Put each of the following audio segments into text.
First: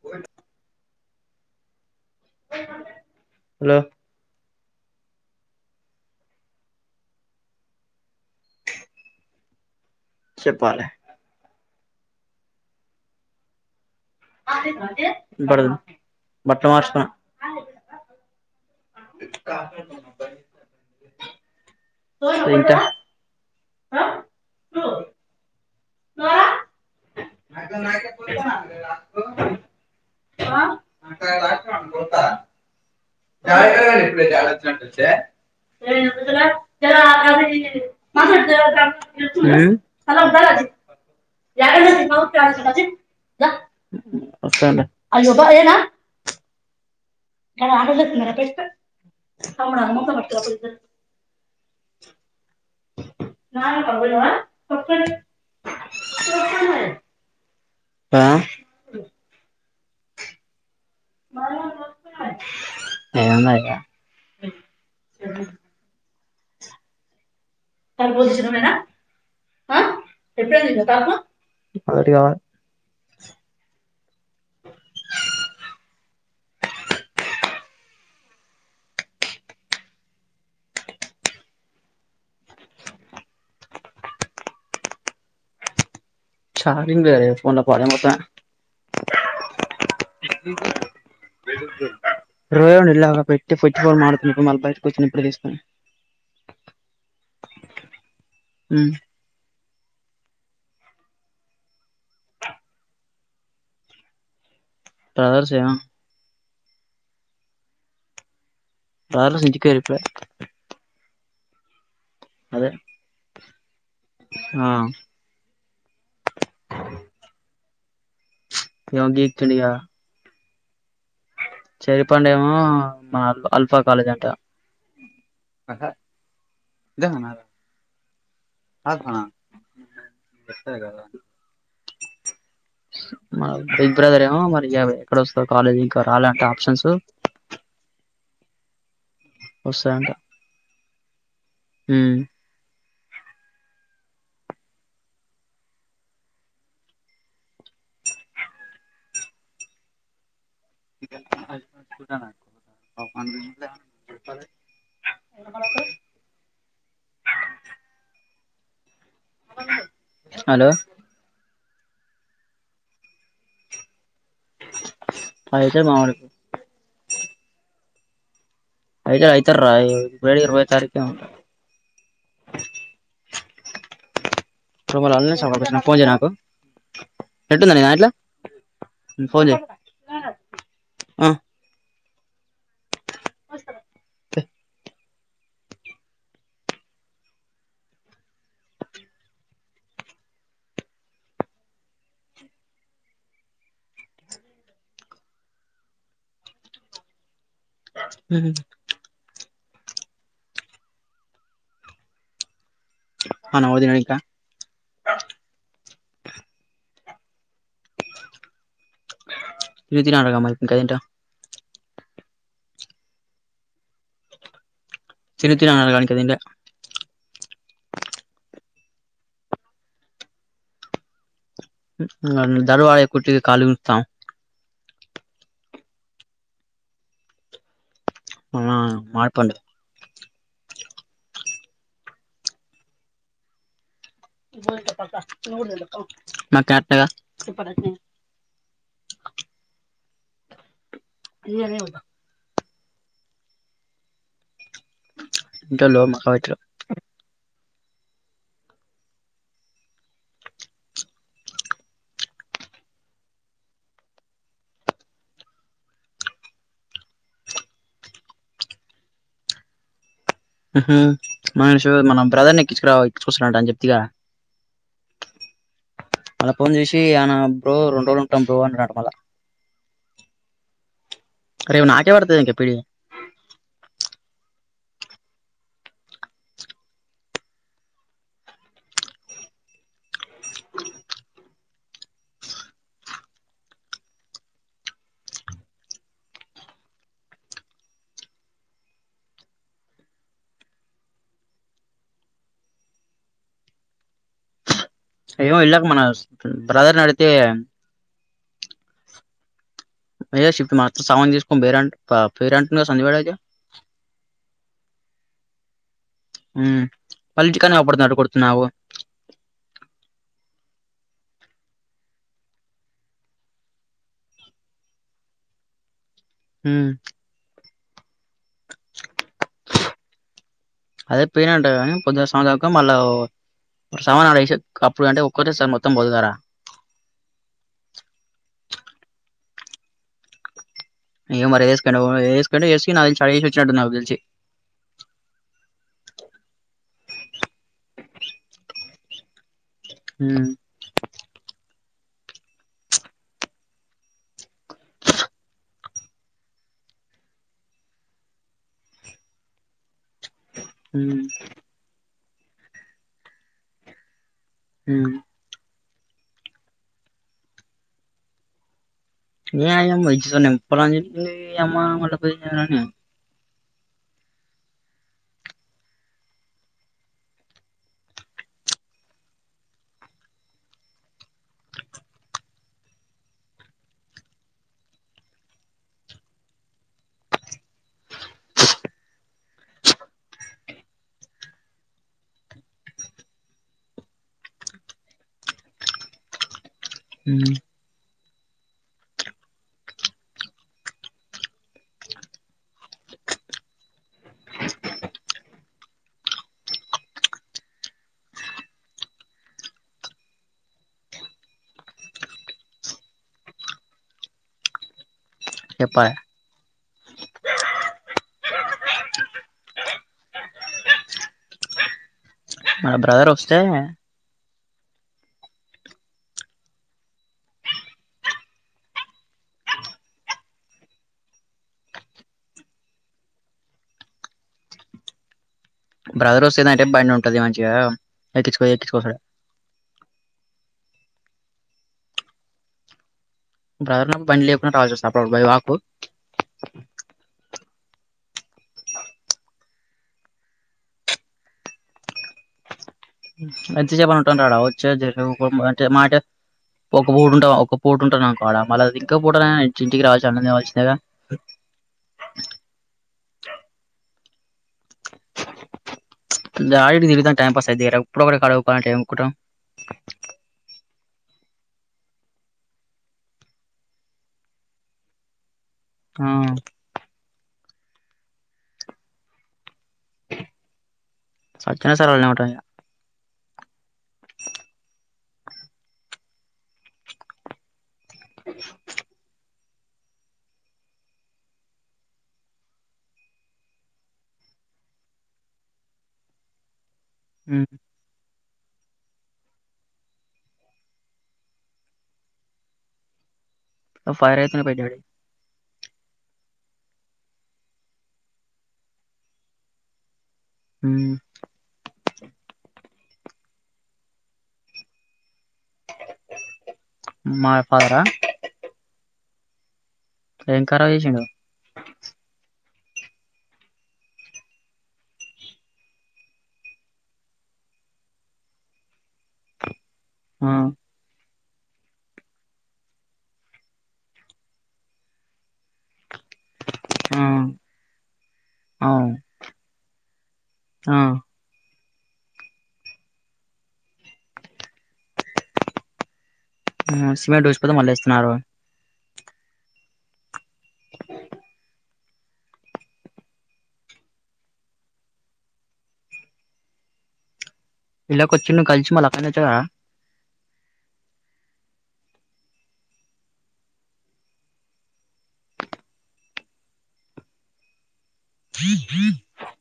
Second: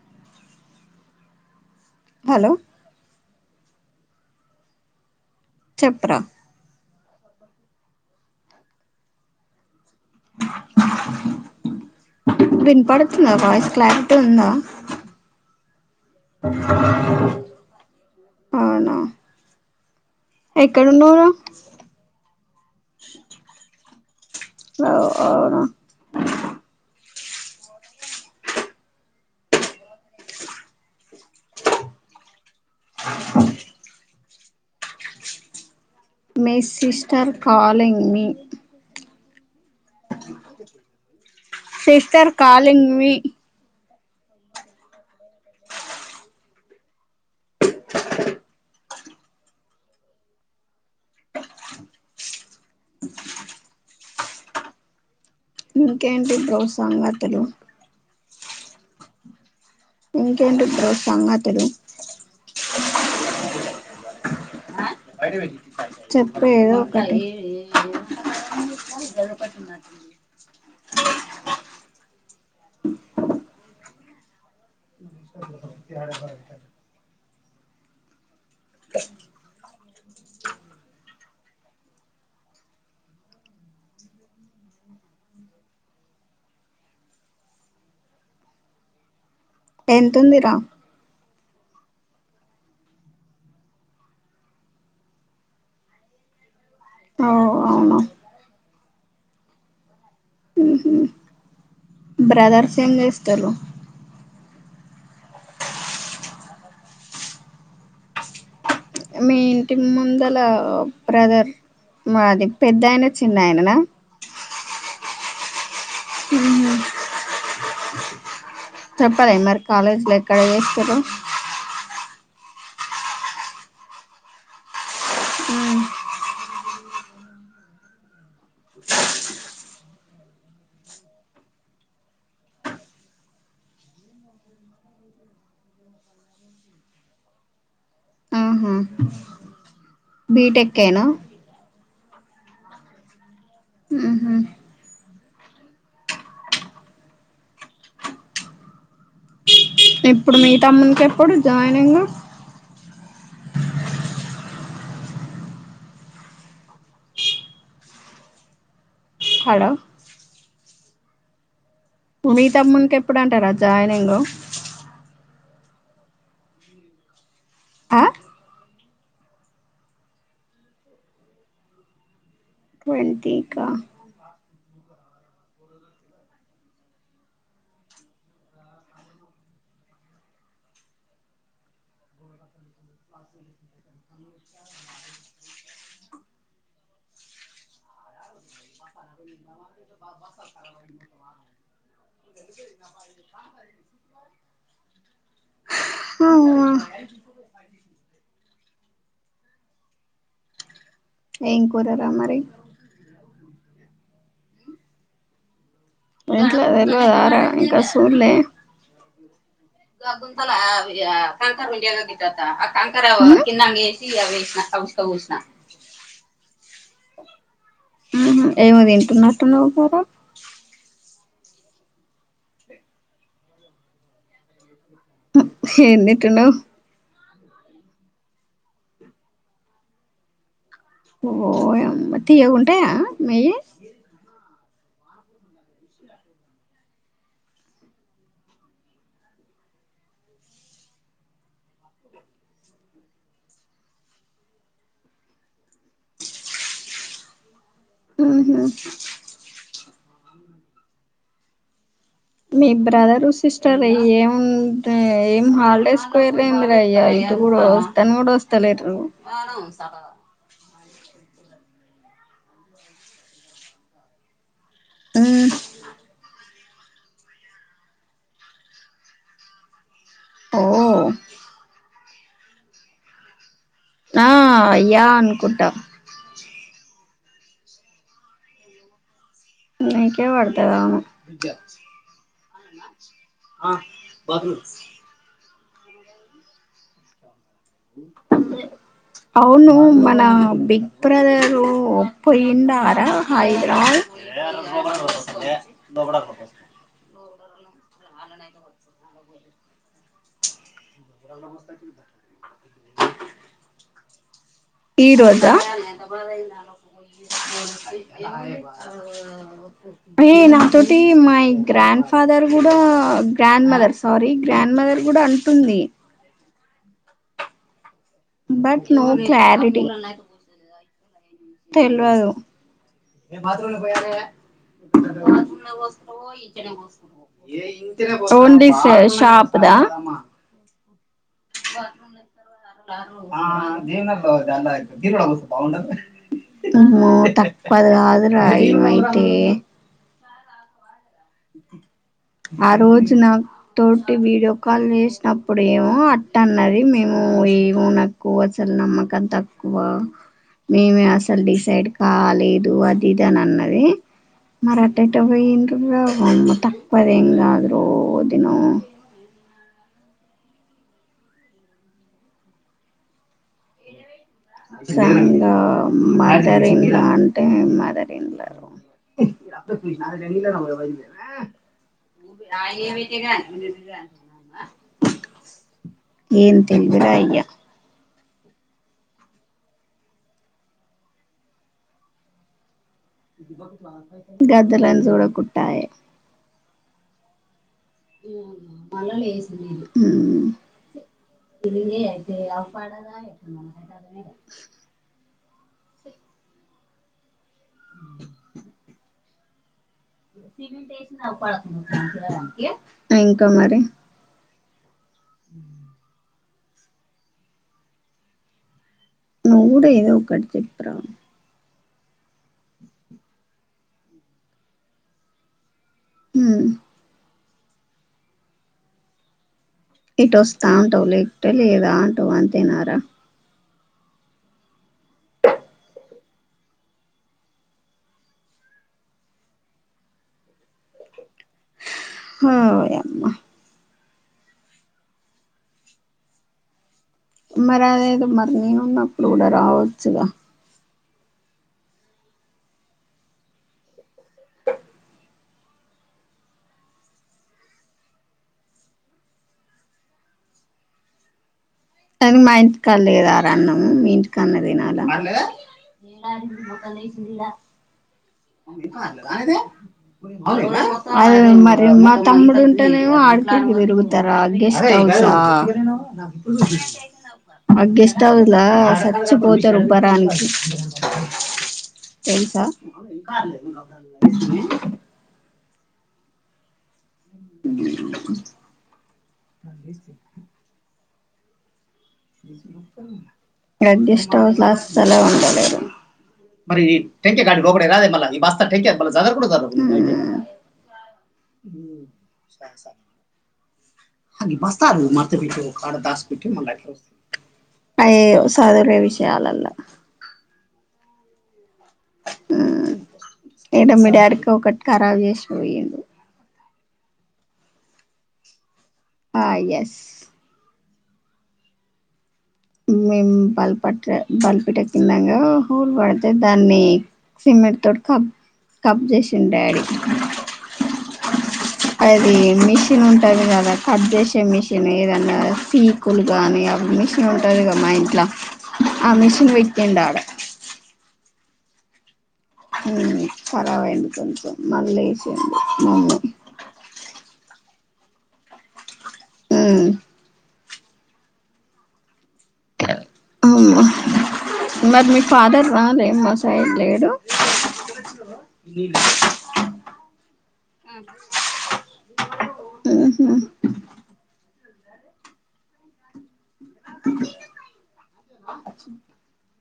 Phone hello hello చెప్ప్రా చెప్పాలి విన్పడుతుందా వాయ్స్ క్లార్ వినపడుతుంది అవునా కా ఎక్కడున్నావ్రా ఇంకా అవ్ అవును [unintelligible] రా రా పోతా యక్కడి ఇప్పుడు అంటచ్చ [unintelligible] [inaudible] మీ సిస్టర్ కాలింగ్ మీ ఉమ్ చాల ఉంటాల [unintelligible] [inaudible] సిస్టర్ కాలింగ్ మి వస్తానే అడగ మరపేప్ప తమును అ మూత్త మతు నా కబడువా పక్క [unintelligible] [inaudible] ఇంకేంటి బ్రో సంగతలు ఆ ఇంకేంటి బ్రో మన సంగతులు ఏముందక అఐవజ [unintelligible] [inaudible] చెప్పేదోకటి తర్పోదు చి సినిమేనా ఆ ఎప్పుడ అరి వా [unintelligible] [inaudible] చార్జింగ్ లేదే ఫోన్ లో పాడే మొత్తం ఎంతుందిరా రోయండి ఇలా పెట్టి ఫ ఫో మడుతుప్పుడు మళ్ళీ బయటకు వచ్చని ఇప్పుడుే తీస్తాను ఓ అవునా ఉమ్ ఉహు బ్రదర్స్ ఏం చేస్తారు బ్రదర్స్ ఏమో బ్రదర్స్ ఇంటి ఇంటికిరు ఇప్పుడే ముందల బ్రదర్ మాది అదే పెద్ద ఆయన చిన్న ఆయననా ఆ ఏమో చెప్పాలే గీక్తుండు మరి ఇక కాలేజ్ లైఫ కడిగేస్తారు చెరిపండు ఏమో మా అల్ఫా కాలేజ్ అంట మన బిగ్ బ్రదర్ ఏమో మరి ఎక్కడ వస్తారు కాలేజీ ఇంకా రాలంటే ఆప్షన్స్ బి టెక్ ఏనా ఉమ్ ఉహూ ఎప్పుడు మీ తమ్మునికి ఎప్పుడు జాయినింగ్ ట ఎ హలో హలో మీతమ్మునీకి ఎప్పుడు అంటారా జాయిన్ంగ్ పైస మమకు ఆ ఐతే అయితార వళ ఇరవై తారీకుు ట్వంటీ కా ఫోన్ నాకుందట్లా ఫోన్ హ అ హ ఏం కూరార మరి ఆ నాకు తెల్వదు అక్క రజ వెరు ఆర ఇంకా సూర్లే హహ అగ చాల కత ఆ కంకర్ కిందంగా వేసి చిన్న త చిన్నలా కనికదం ఏమో తింటున్నట్టున్నావు గారా దారువడకుకి కళ ఉంటతాం ఏం తింటున్నావ్ అదా మామిడిపండు ఓయమ్మ తియ్యగుంటాయా మీవి మ ఇ అనే ఉతా ఇకా లో మాక్క వయిట ఆహా మీ బ్రదరు సిస్టర్ ఏం ఏం హాలిడేస్కి పోయిరా అయ్యా ఇది కూడా వస్తను కూడా వస్తలేదు. హ హ మనుషు మన బ్రదర్ని ఎక్కించుకురా ఎక్కించుకునిరా అని చెప్తివి గా ఉ మళ్ళ ఫోన్ చేసి ఆయన బ్రో రెండు రోజులు ఉంటాం బ్రో అంటున్నాడు మళ్ళ ఓ రేపు నాకే పడుతుందంట పిడి నా య్యా అనుకుంట నీకే పడుతాది అవును ఆ బాత్ రూమ్ అవును మన బిగ్ బ్రదరు ఒపోయిండార హైదరాబాద్ అయ్యో ఇళ్ళ కు మన సర్ నడిత కే అయ్య శి మా సౌండ్ తీసుకొని బేరంట్ పేరంట్ సంధ్య కాడ అయితే ఈరోజ పది ఉమ్ వాళ్ళ ఇంటికాన్నే అవుపడుతున్నట్టు కొడుతున్నావు అయ్యిందా అయినా ఒకోటి మాగ్రాండ్ ఫాదర్ కూడా grandmother sorry grandmother కూడా అంటుంది హు బట్ నో క్లారిటీ అదే పోయినంట కానీ పొద్దున తెల్వదు సాయంత్రం దాకా మళ్ళా సామాన్ ఆడ ఏసి అప్పుడు అంటే ఒక్కటే సారి మొత్తం పోదుగారా ఓన్లీ సే టాప్ అదా ఇగ మరి ఆ ఏసుకుండు ఏసుకుండు ఏసి నాకు తెలిసి బాత్రూం ఆడేసి వచ్చినట్టు నాకు తెలిసి లో దేవనాలా తీరుస్త బాగుండ ఆ తప్పదు గాదురా ఇమైతే హ్మ్ ఆ రోజు నా తోటి వీడియో కాల్ చేసినప్పుడు ఏమో అట్ట అన్నది. మేము ఏమో నాకు అసలు నమ్మకం తక్కువ. మేమే ఉమ్ అసలు డిసైడ్ కాలేదు అది ఇది అని అన్నది ఉమ్ మరాట్టఅటెట్ట పోయింది హువుమ్ తా పదేండ్లు ఆగురో ఒదినో న అయమ్మ ఎప్పు అమ్మ మళ్ళ పోయి నని ప్రంగా మదర్ ఇన్ లా అంటే మదర్ ఇంలా ఏ తెందురా అయ్యా గదలన్స చూడ కుట్టాయ ఏ హు మళలు వేసిరు ఇదియితే మాచెతనే కాదు ఇంకా మరి చెప్పలి నువ్వు కూడా ఏదో ఒకటి చెప్పురా మన బ్రదర్ వస్తే హు ఇటు వస్తా ఉంటావు లేకుట లేదా అంటావు అంతేనారా బ్రదర్ వస్తే ఏదంటే బండి ఉంటుది మంచిగా ఎక్కించుకో ఎక్కించుకోస హ యమ్మ బ్రదర్ ఉన్నప్పుడు బండి లేకపోయిన కాల్ చేసా అపుడప్పుడు భై వాకు మరి అదేది మరి నేను ఉన్నప్పుడు కూడా రావచ్చుగా ఎంత సెప్పని ఉంటాంటడా వచ్చేంటే మాట ఒక పూట ఉంటా ఒక పూట ఉంటాను అకోడ మళ్ళ ఇంక పూట ఇ ఇంటికి రావచ్చు అన్నం తినవాలిసిందేగా కానీ మా ఇంటికా లేదా రా ఆన్నం మీ ఇంటికాన్న తినాలా ఆడికి తిరుగుతాం టైం పాస్ అయిద్ది ఎప్పుడు ఒకటి కాడ కూకోవాలంటే ఏం అ కూకుంటాం అదే మరి మా తమ్ముడు ఉంటేనేమో ఆడికడికి తిరుగుతారా గెస్ట్ హౌస్ ఆ ఆ అ గెస్ట్ హౌస్ లాగా సచ్చ పోతు రుపరా అండ్ సచ్చినా సరే వాళ్ళనే ఉంటాం ఇగ తెలుసా వాళ్ళు ఆమ్ ఉమ్ రెడ్డిస్టల్ అసలే ఉండలేరు మరీ టెంకే గాడి రోకడె నా మల్లా బస్ టేక్ కేర్ మన సాగర్ కూడా ఉన్నారు ఫైర్ అయితునే పోయిద్ది బస్తాలు ఆడికి మార్తలు హాస్పిటల్ కు వెళ్ళండి అయ్యాయో చదువు లేదు ఇ విషయాలలో ఉమ్ ఉమ్ ఏడ మీ డాడీ కూకటి కారాబూ చేసిండు పోయండు మా ఫాదర్ ఆ ఆ ఎస్ ఏం కా పాడు చేసిండు మేము బల్పట్ట బల్పిట కిన్నాంగా హోల్ పడితే దాన్ని సిమెంట్ తోటి కబ్ కబ్ చేసిండు డాడీ ఆ అది మిషన్ ఉంటది కదా కట్ చేసే మిషన్ ఏదన్నా పీకులు గానీ అ ఆ ఉంటాదిగా మా ఇంట్లా ఆ అవును మషన్ పెట్టిందాడ ఆ హమ్ కార్బ్ అయింది కొంచెం మళ్లీ లేషిండు ఉమ్ సిమెంట్ ఊసిపోతే మల్లీ ఏస్తున్నారు ఉమ్ ఉమ్ మరి మీ ఫాదర్ రారెమో సైడ్ లేడు ఇలా కొచును కలిసి మళ్ళ అక్క నొచ్చావా హమ్మ్ [inaudible]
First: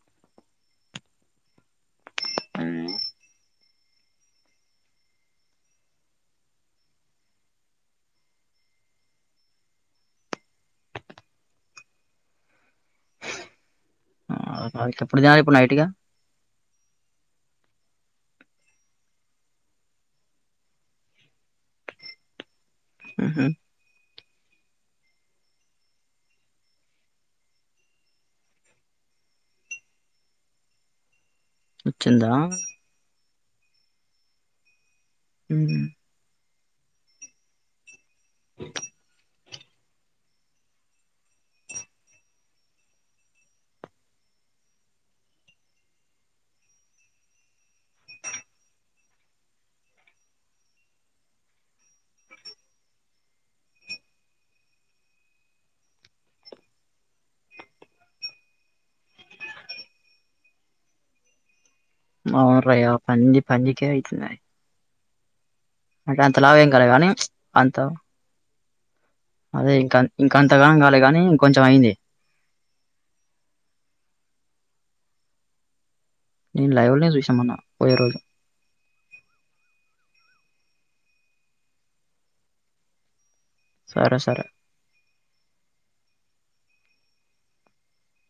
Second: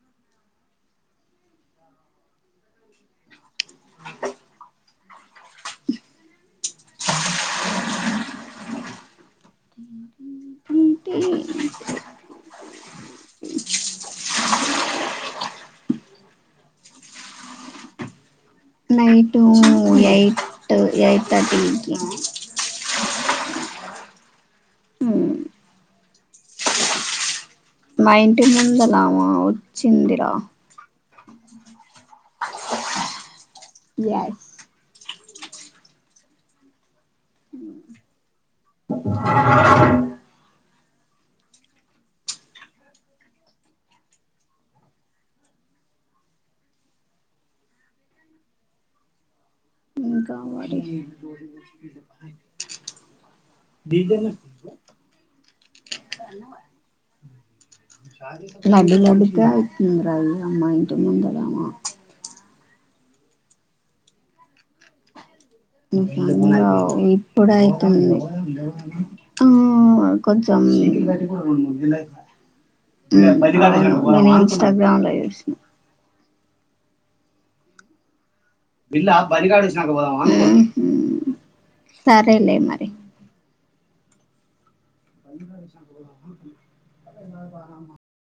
హుహు ఆహా ఇప్పుడు దినాలి ఇప్పుడు నైట్ ఇగ [inaudible] నైటూ ఎయిట్ ఎయిట్ తర్టీకి హమ్మ్ హమ్ మా ఇంటి ముందలామా వచ్చిందిరా వచ్చిందా యాస్ హమ్ హమ్ [inaudible] [inaudible] ఇంకా మరి [inaudible] లడ్డు లడ్డుగా ఉంటాది మా ఇంటి ముందర ఆమె మవు రయు పంది పంది కే తింటున్నది గానీ [inaudible] అంత ఇపుడిపోయింది [inaudible] అదే ఇంకా ఆ కొంచం ఇంకంతగానం కాలే గాని హమ్ ఇంకొంచెం అయింది అవును నీ ఇంస్టాగ్రామ్ లో చూసినా నేను లైవ్లోనే చూసా మొన్న పోయే రోజు హమ్మ్ సరేలే మరి సరే సరే [inaudible]